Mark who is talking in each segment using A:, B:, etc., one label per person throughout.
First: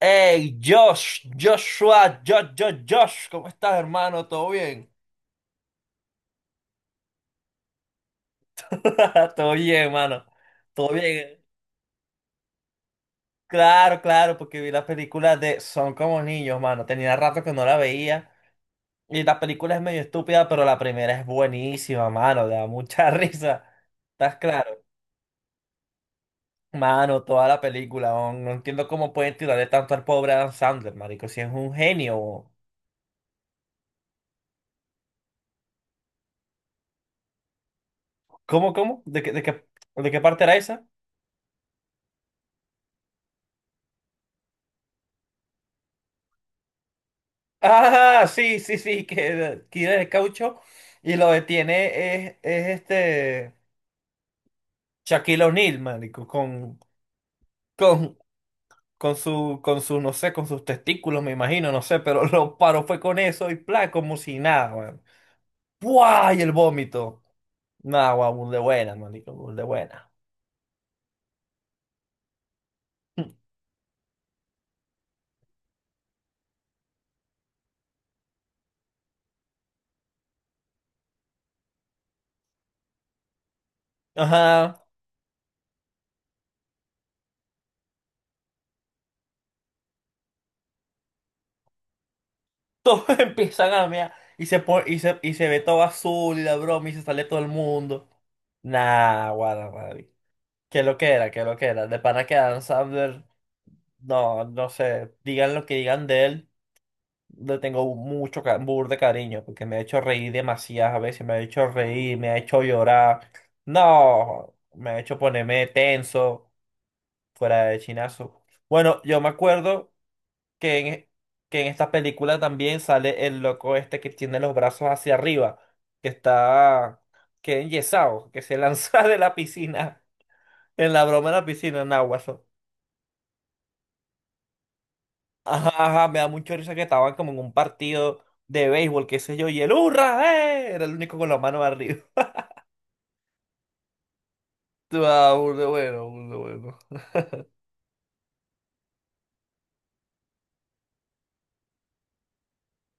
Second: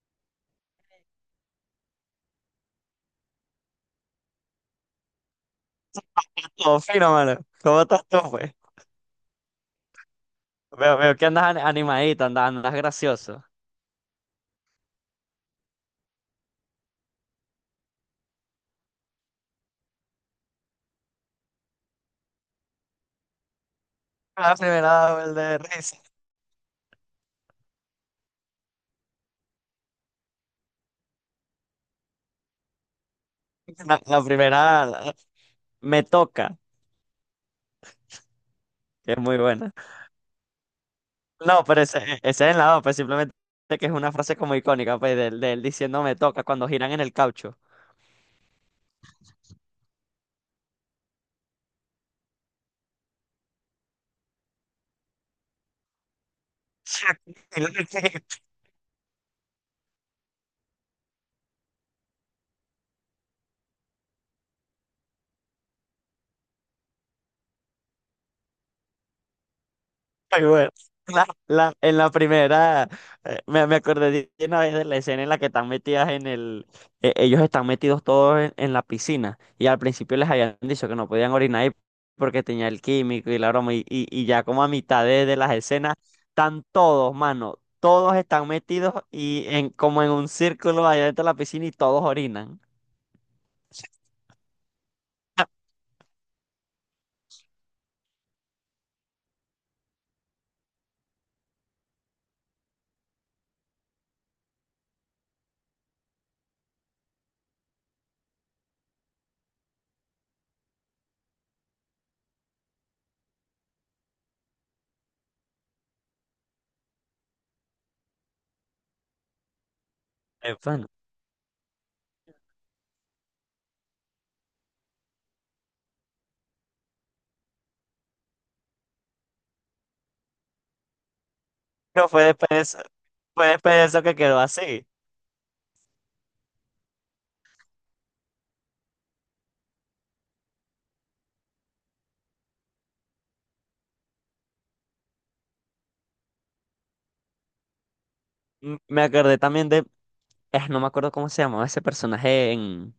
A: Hey, Josh, Joshua, Josh, Josh, Josh, ¿cómo estás, hermano? ¿Todo bien?
B: Todo fino, mano. ¿Cómo estás tú, pues?
A: Todo bien, hermano. Todo
B: Veo que
A: bien.
B: andas animadito, andas gracioso.
A: Claro, claro, porque vi la película de Son como niños, mano. Tenía rato que no la veía. Y la película es medio estúpida, pero la primera es buenísima, mano. Da mucha risa. ¿Estás
B: La
A: claro?
B: primera vez de risa.
A: Mano, toda la película. No, no entiendo cómo pueden tirarle tanto al pobre Adam Sandler, marico. Si es un genio.
B: La primera me toca,
A: ¿Cómo, cómo?
B: que es
A: ¿De qué,
B: muy buena.
A: de qué parte era esa?
B: No, pero ese es el lado, pues simplemente que es una frase como icónica, pues, del diciendo me toca cuando giran en el caucho.
A: Ah, sí, sí, sí, que tira el caucho y lo detiene es este Shaquille O'Neal, marico, con, con su, con su, no sé, con sus testículos, me imagino, no sé, pero lo paró fue con eso y plan, como si nada, weón. ¡Buah! Y el vómito. Nah, guau, burda de buena, marico, burda de buena.
B: Ay, bueno, en la primera, me acordé de una vez de la escena en la que están metidas en el, ellos están metidos todos en la piscina, y al principio les habían dicho que no podían orinar ahí porque tenía el químico y la broma, y ya como a
A: Ajá.
B: mitad de las escenas están todos, mano, todos están metidos y en como en un círculo allá dentro de la piscina y todos orinan.
A: Todos empiezan a mear y se ve todo azul y la broma y se sale todo el mundo. Nah, guau, qué lo que era, qué lo que era. De pana que Adam Sandler, no, no sé, digan lo que digan de él, le tengo burda de cariño, porque me ha hecho reír demasiadas veces, me ha hecho reír, me ha hecho llorar. No, me ha hecho ponerme tenso, fuera de chinazo. Bueno, yo me acuerdo
B: Eh,
A: que
B: bueno,
A: en, que en esta película también sale el loco este que tiene los brazos hacia arriba, que está, que es enyesado, que se lanza de la piscina. En la broma de la piscina, en
B: Pero fue
A: Aguaso.
B: después de eso, fue después de eso que quedó así.
A: Ajá, ajá, me da mucha risa que estaban como en un partido de béisbol, qué sé yo, y el ¡hurra! ¡Eh! Era el único con la mano arriba. Ah, burda bueno, burda bueno.
B: Me acordé también de, no me acuerdo cómo se llamaba ese personaje en,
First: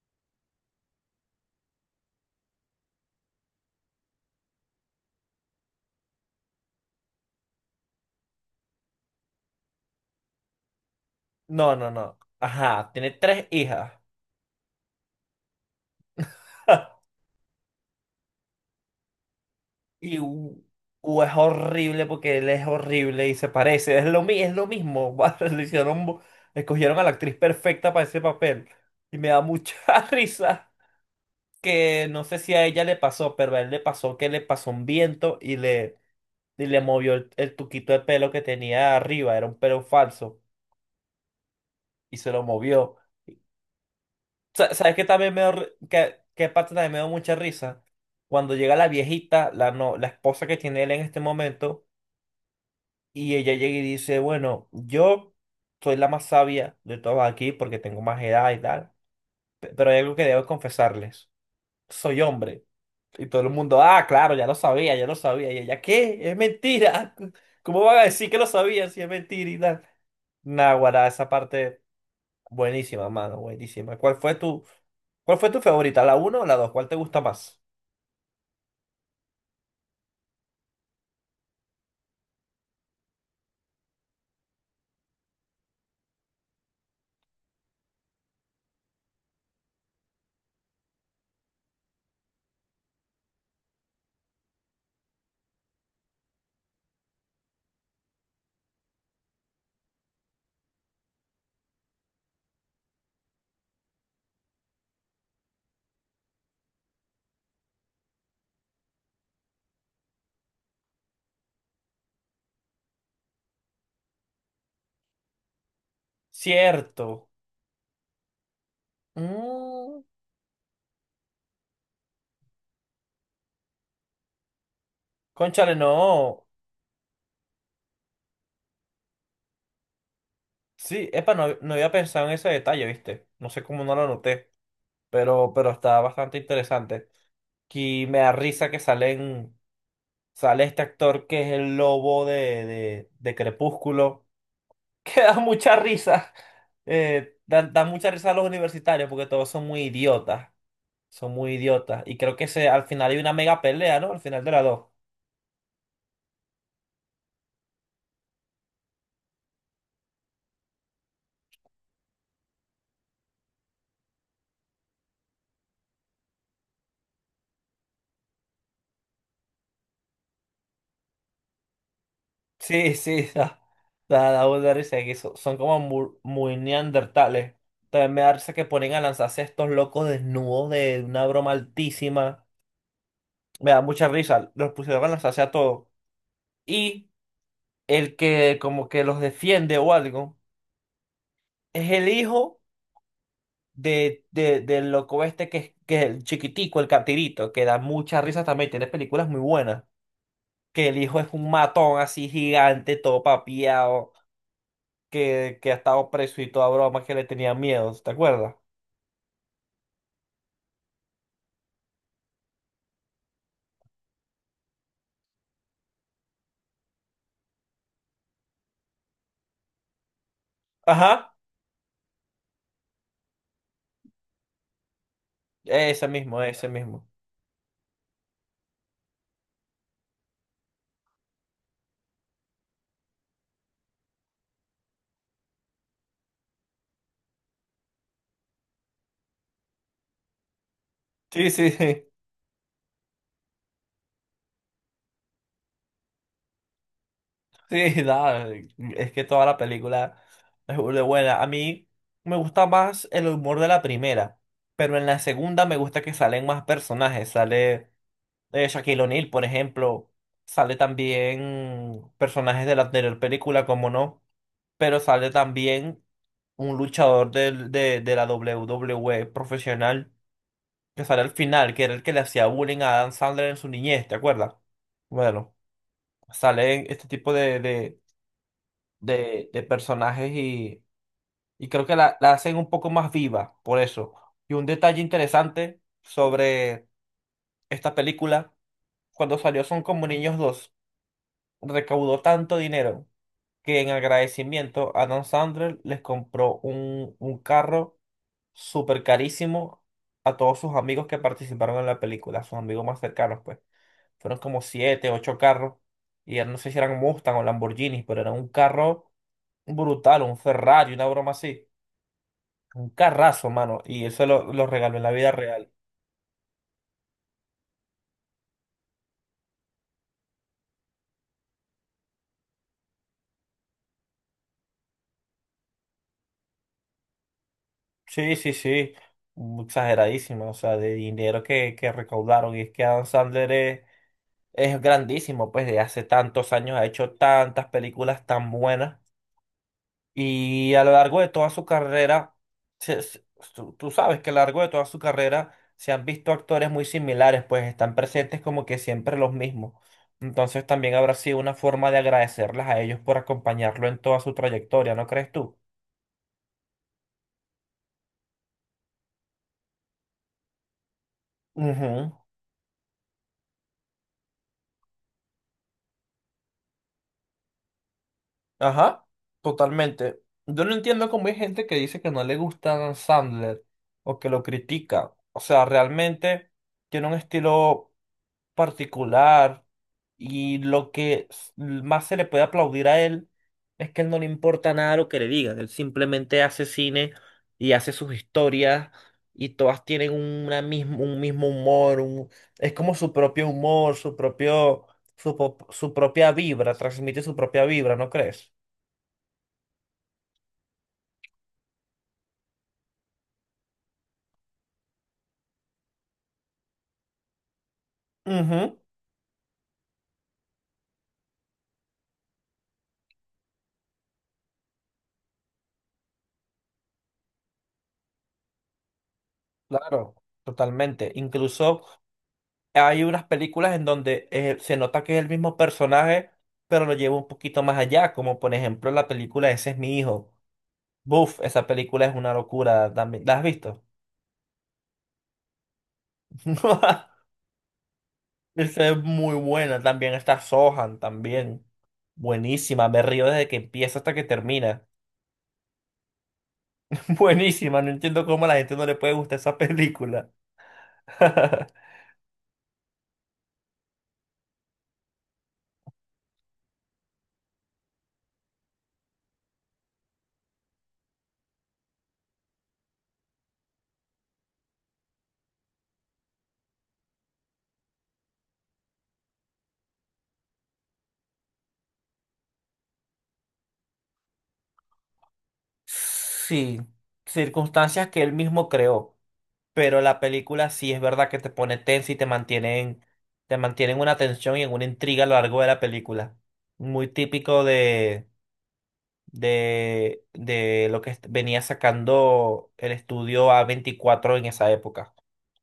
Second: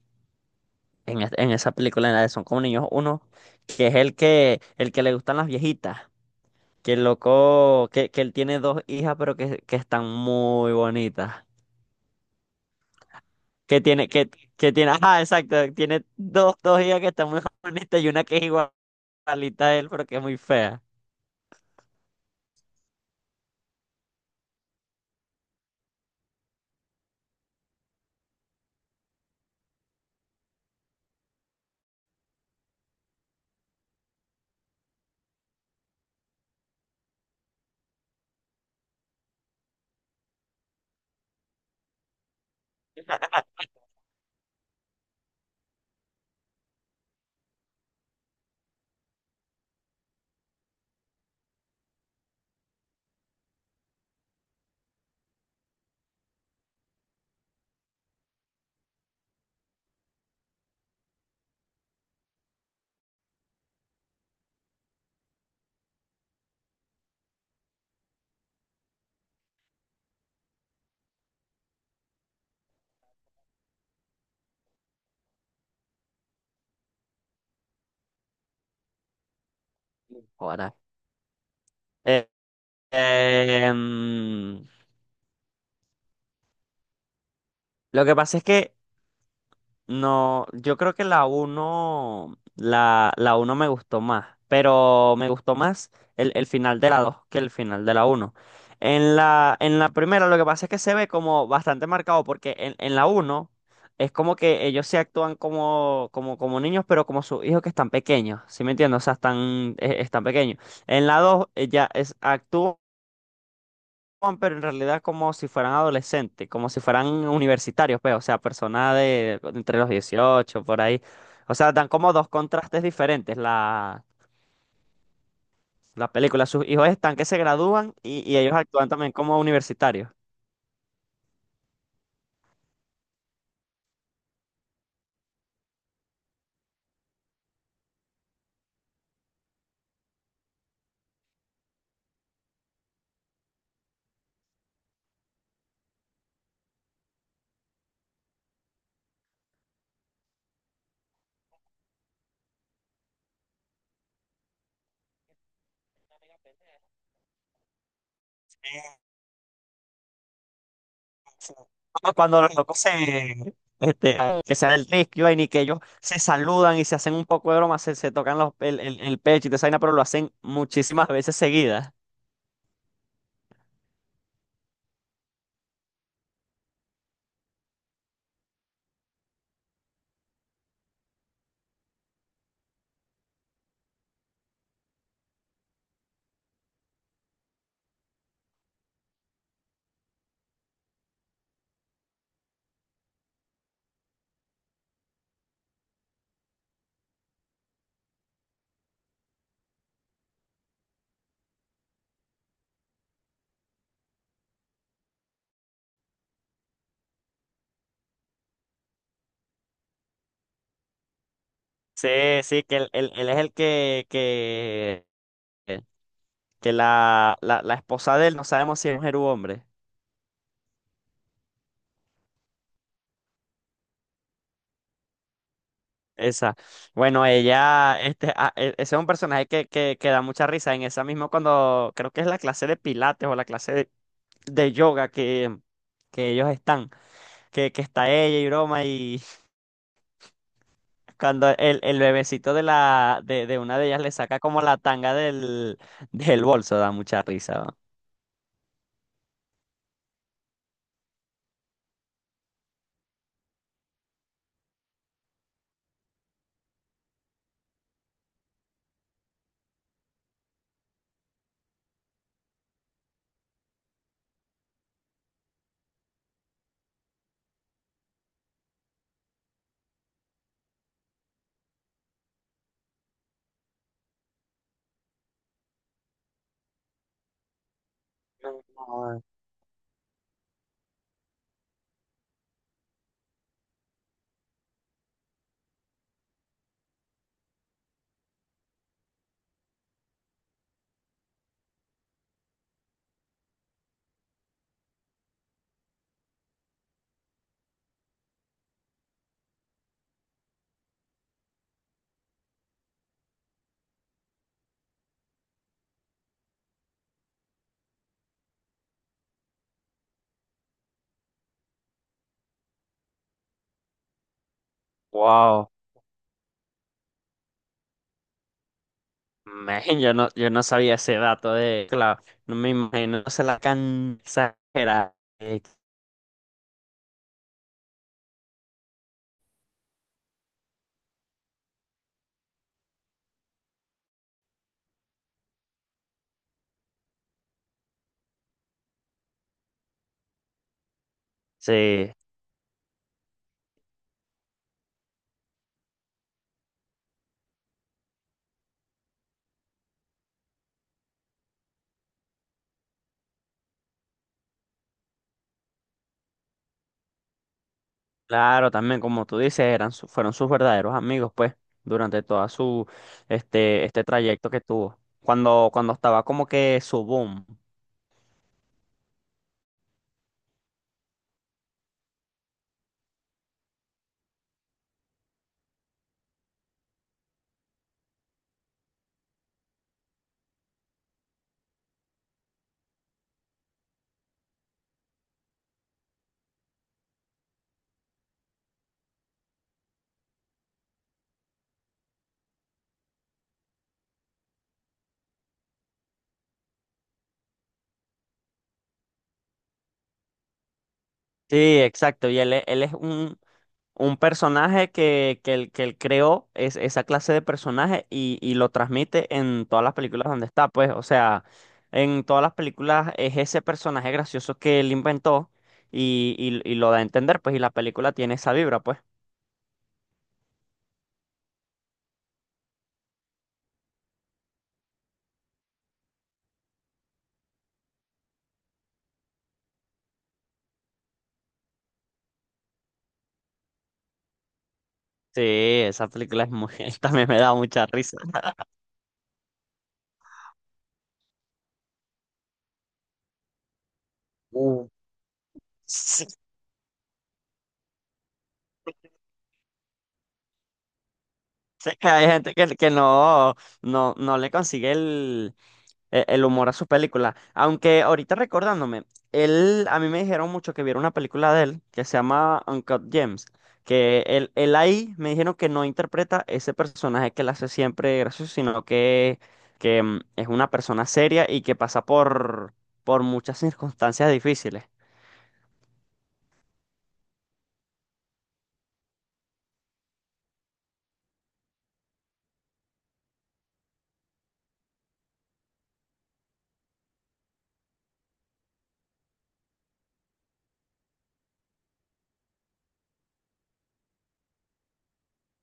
B: en, es- en esa película, en la de Son como niños uno, que es el que le gustan las viejitas, que el loco, que él tiene dos hijas, pero que están muy bonitas.
A: No, no, no. Ajá, tiene tres
B: Que
A: hijas.
B: tiene, que, que tiene, Ajá, exacto, tiene dos hijas que están muy bonitas y una que es igualita a él, pero que
A: Y
B: es muy
A: u-
B: fea.
A: u es horrible porque él es horrible y se parece. Es lo mismo. Escogieron a la actriz perfecta para ese papel. Y me da mucha risa que no sé si a ella le pasó, pero a él le pasó que le pasó un viento y le movió el tuquito de pelo que tenía arriba, era un pelo falso, y se lo movió. ¿Sabes qué también qué, parte también me dio mucha risa? Cuando llega la viejita, la, no, la esposa que tiene él en este momento, y ella llega y dice, bueno, yo soy la más sabia de todos aquí porque tengo más edad y tal, pero hay algo que debo confesarles, soy hombre. Y todo el mundo, ah, claro, ya lo sabía, ya lo sabía. Y ella, ¿qué? Es mentira. ¿Cómo van a decir que lo sabía si es mentira y tal? Naguará, esa parte buenísima, mano, buenísima. Cuál fue tu favorita? ¿La uno o la dos? ¿Cuál te gusta más?
B: Ahora. Eh, em, lo que pasa es que no, yo creo que la uno me gustó más, pero me gustó más el final de la 2 que el final de la uno. En la primera lo que pasa es que se ve como bastante marcado porque en la uno es como que ellos se actúan como niños, pero como sus hijos que están pequeños. ¿Sí me entiendes? O sea, están pequeños. En la 2 ella es, actúan. Juan, pero en realidad como si fueran adolescentes, como si fueran
A: Cierto.
B: universitarios, pues, o sea, personas de entre los
A: Mm,
B: 18 por ahí. O sea, dan como dos contrastes diferentes la,
A: cónchale,
B: la
A: no.
B: película. Sus hijos están que se gradúan y ellos actúan también como universitarios.
A: Sí, epa, no, no había pensado en ese detalle, ¿viste? No sé cómo no lo noté, pero está bastante interesante. Y me da risa que salen. Sale este actor que es el lobo de Crepúsculo, que da mucha risa. Da mucha risa a los universitarios porque todos son muy idiotas. Son muy idiotas. Y creo al final hay una mega pelea, ¿no? Al final de las dos.
B: Eh, sí. Como cuando los locos se, que se da el rescue y vaina, y que ellos se saludan y se hacen un poco de broma, se tocan el pecho y te vaina, pero lo hacen muchísimas veces seguidas.
A: Sí, sí, da mucha risa. Que son como muy, neandertales. También me da risa que ponen a lanzarse a estos locos desnudos de una broma altísima. Me da mucha risa. Los pusieron a lanzarse a todos. Y el que como que los defiende o algo. Es el hijo del loco este que es el chiquitico, el captirito, que da muchas risas también, tiene películas muy buenas. Que el hijo es un matón así gigante, todo papiado, que ha estado preso y toda broma, que le tenía miedo, ¿te acuerdas?
B: Sí, sí, que él es el que la esposa de él, no sabemos si es mujer u hombre.
A: Ajá, ese mismo,
B: Esa.
A: ese mismo.
B: Bueno, ella, este, ah, e- ese es un personaje que da mucha risa. En esa misma cuando creo que es la clase de pilates o la clase de yoga que ellos están, que está ella y broma, y
A: Sí,
B: cuando
A: sí,
B: el
A: sí,
B: bebecito de una de ellas le saca como la tanga del bolso, da mucha risa.
A: sí, nada, es que toda la película es burda de buena. A mí me gusta más el humor de la primera, pero en la segunda me gusta que salen más personajes, de Shaquille O'Neal, por ejemplo. Sale también personajes de la anterior película, como no, pero sale también un luchador de la WWE profesional que sale al final, que era el que le hacía bullying a Adam Sandler en su niñez, ¿te acuerdas? Bueno, salen este tipo de personajes y creo que la hacen un poco más viva, por eso. Y un detalle interesante sobre esta película, cuando salió Son como niños 2 recaudó tanto dinero que en agradecimiento Adam Sandler les compró un carro súper carísimo a todos sus amigos que participaron en la película, a sus amigos más cercanos, pues. Fueron como siete, ocho carros. Y ya no sé si eran Mustang o Lamborghinis, pero era un carro brutal, un Ferrari, una broma así. Un carrazo, mano. Y eso lo regaló en la vida
B: Wow.
A: real.
B: Man, yo no sabía ese dato de, claro, no me imagino, se la can exagerada. eh,
A: Sí, sí, sí, exageradísima, o sea, de dinero que recaudaron. Y es que Adam Sandler es grandísimo, pues de hace tantos años ha hecho tantas películas tan buenas. Y a lo largo de toda su
B: Sí,
A: carrera, se- se- tú sabes que a lo largo de toda su carrera se han visto actores muy similares, pues están presentes como que siempre los mismos. Entonces también habrá sido una forma de agradecerles a ellos por acompañarlo en toda su trayectoria, ¿no crees tú?
B: claro, también como tú dices, fueron sus verdaderos amigos, pues,
A: Ujú.
B: durante toda su, este trayecto que tuvo. Cuando estaba como que su boom.
A: Ajá, totalmente. Yo no entiendo cómo hay gente que dice que no le gusta Sandler o que lo critica. O sea, realmente tiene un estilo particular y lo que más se le puede aplaudir a él es que él no le importa nada lo que le digan. Él simplemente hace cine y hace sus historias y todas tienen una mismo, un mismo humor. Es como su propio humor, su propia vibra, transmite su propia vibra, ¿no crees?
B: Sí, exacto, y él es un personaje que él creó es esa clase de personaje y lo
A: Ujú,
B: transmite en todas las películas donde está, pues, o sea, en todas las películas es ese personaje gracioso que él inventó y lo da a entender, pues, y la película tiene esa vibra, pues.
A: claro, totalmente. Incluso hay unas películas en donde se nota que es el mismo personaje, pero lo lleva un poquito más allá, como por ejemplo la película Ese es mi hijo. Buf, esa película es una locura también. ¿La has visto?
B: Sí, esa película es muy, también me da mucha risa.
A: Esa es muy buena. También está Sohan, también. Buenísima, me río desde que empieza hasta que termina.
B: Uh. Sí,
A: Buenísima, no entiendo cómo a la gente no le puede gustar esa película.
B: sí, hay gente que no le consigue el humor a sus películas. Aunque ahorita recordándome, él, a mí me dijeron mucho que viera una película de él que se llama Uncut Gems, que él ahí me dijeron que no interpreta ese personaje que él hace siempre gracioso, sino que es una persona seria y que pasa por muchas circunstancias difíciles.
A: Sí, circunstancias que él mismo creó. Pero la película sí es verdad que te pone tensa y te mantienen una tensión y en una intriga a lo largo de la película. Muy típico de lo que venía sacando el estudio A24 en esa época.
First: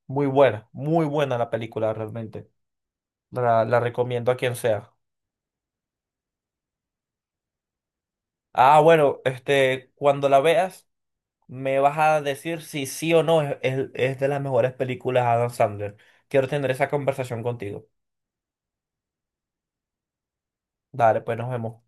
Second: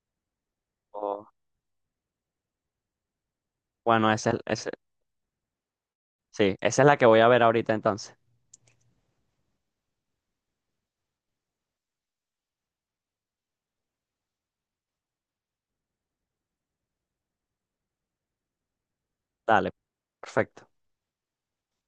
A: Muy
B: Oh,
A: buena la película realmente. La
B: bueno,
A: recomiendo a quien sea.
B: sí, esa es la que voy a ver ahorita entonces.
A: Ah, bueno, cuando la veas, me vas a decir si sí o no es de las mejores películas de Adam Sandler. Quiero tener esa conversación contigo.
B: Dale, perfecto.
A: Dale, pues nos vemos.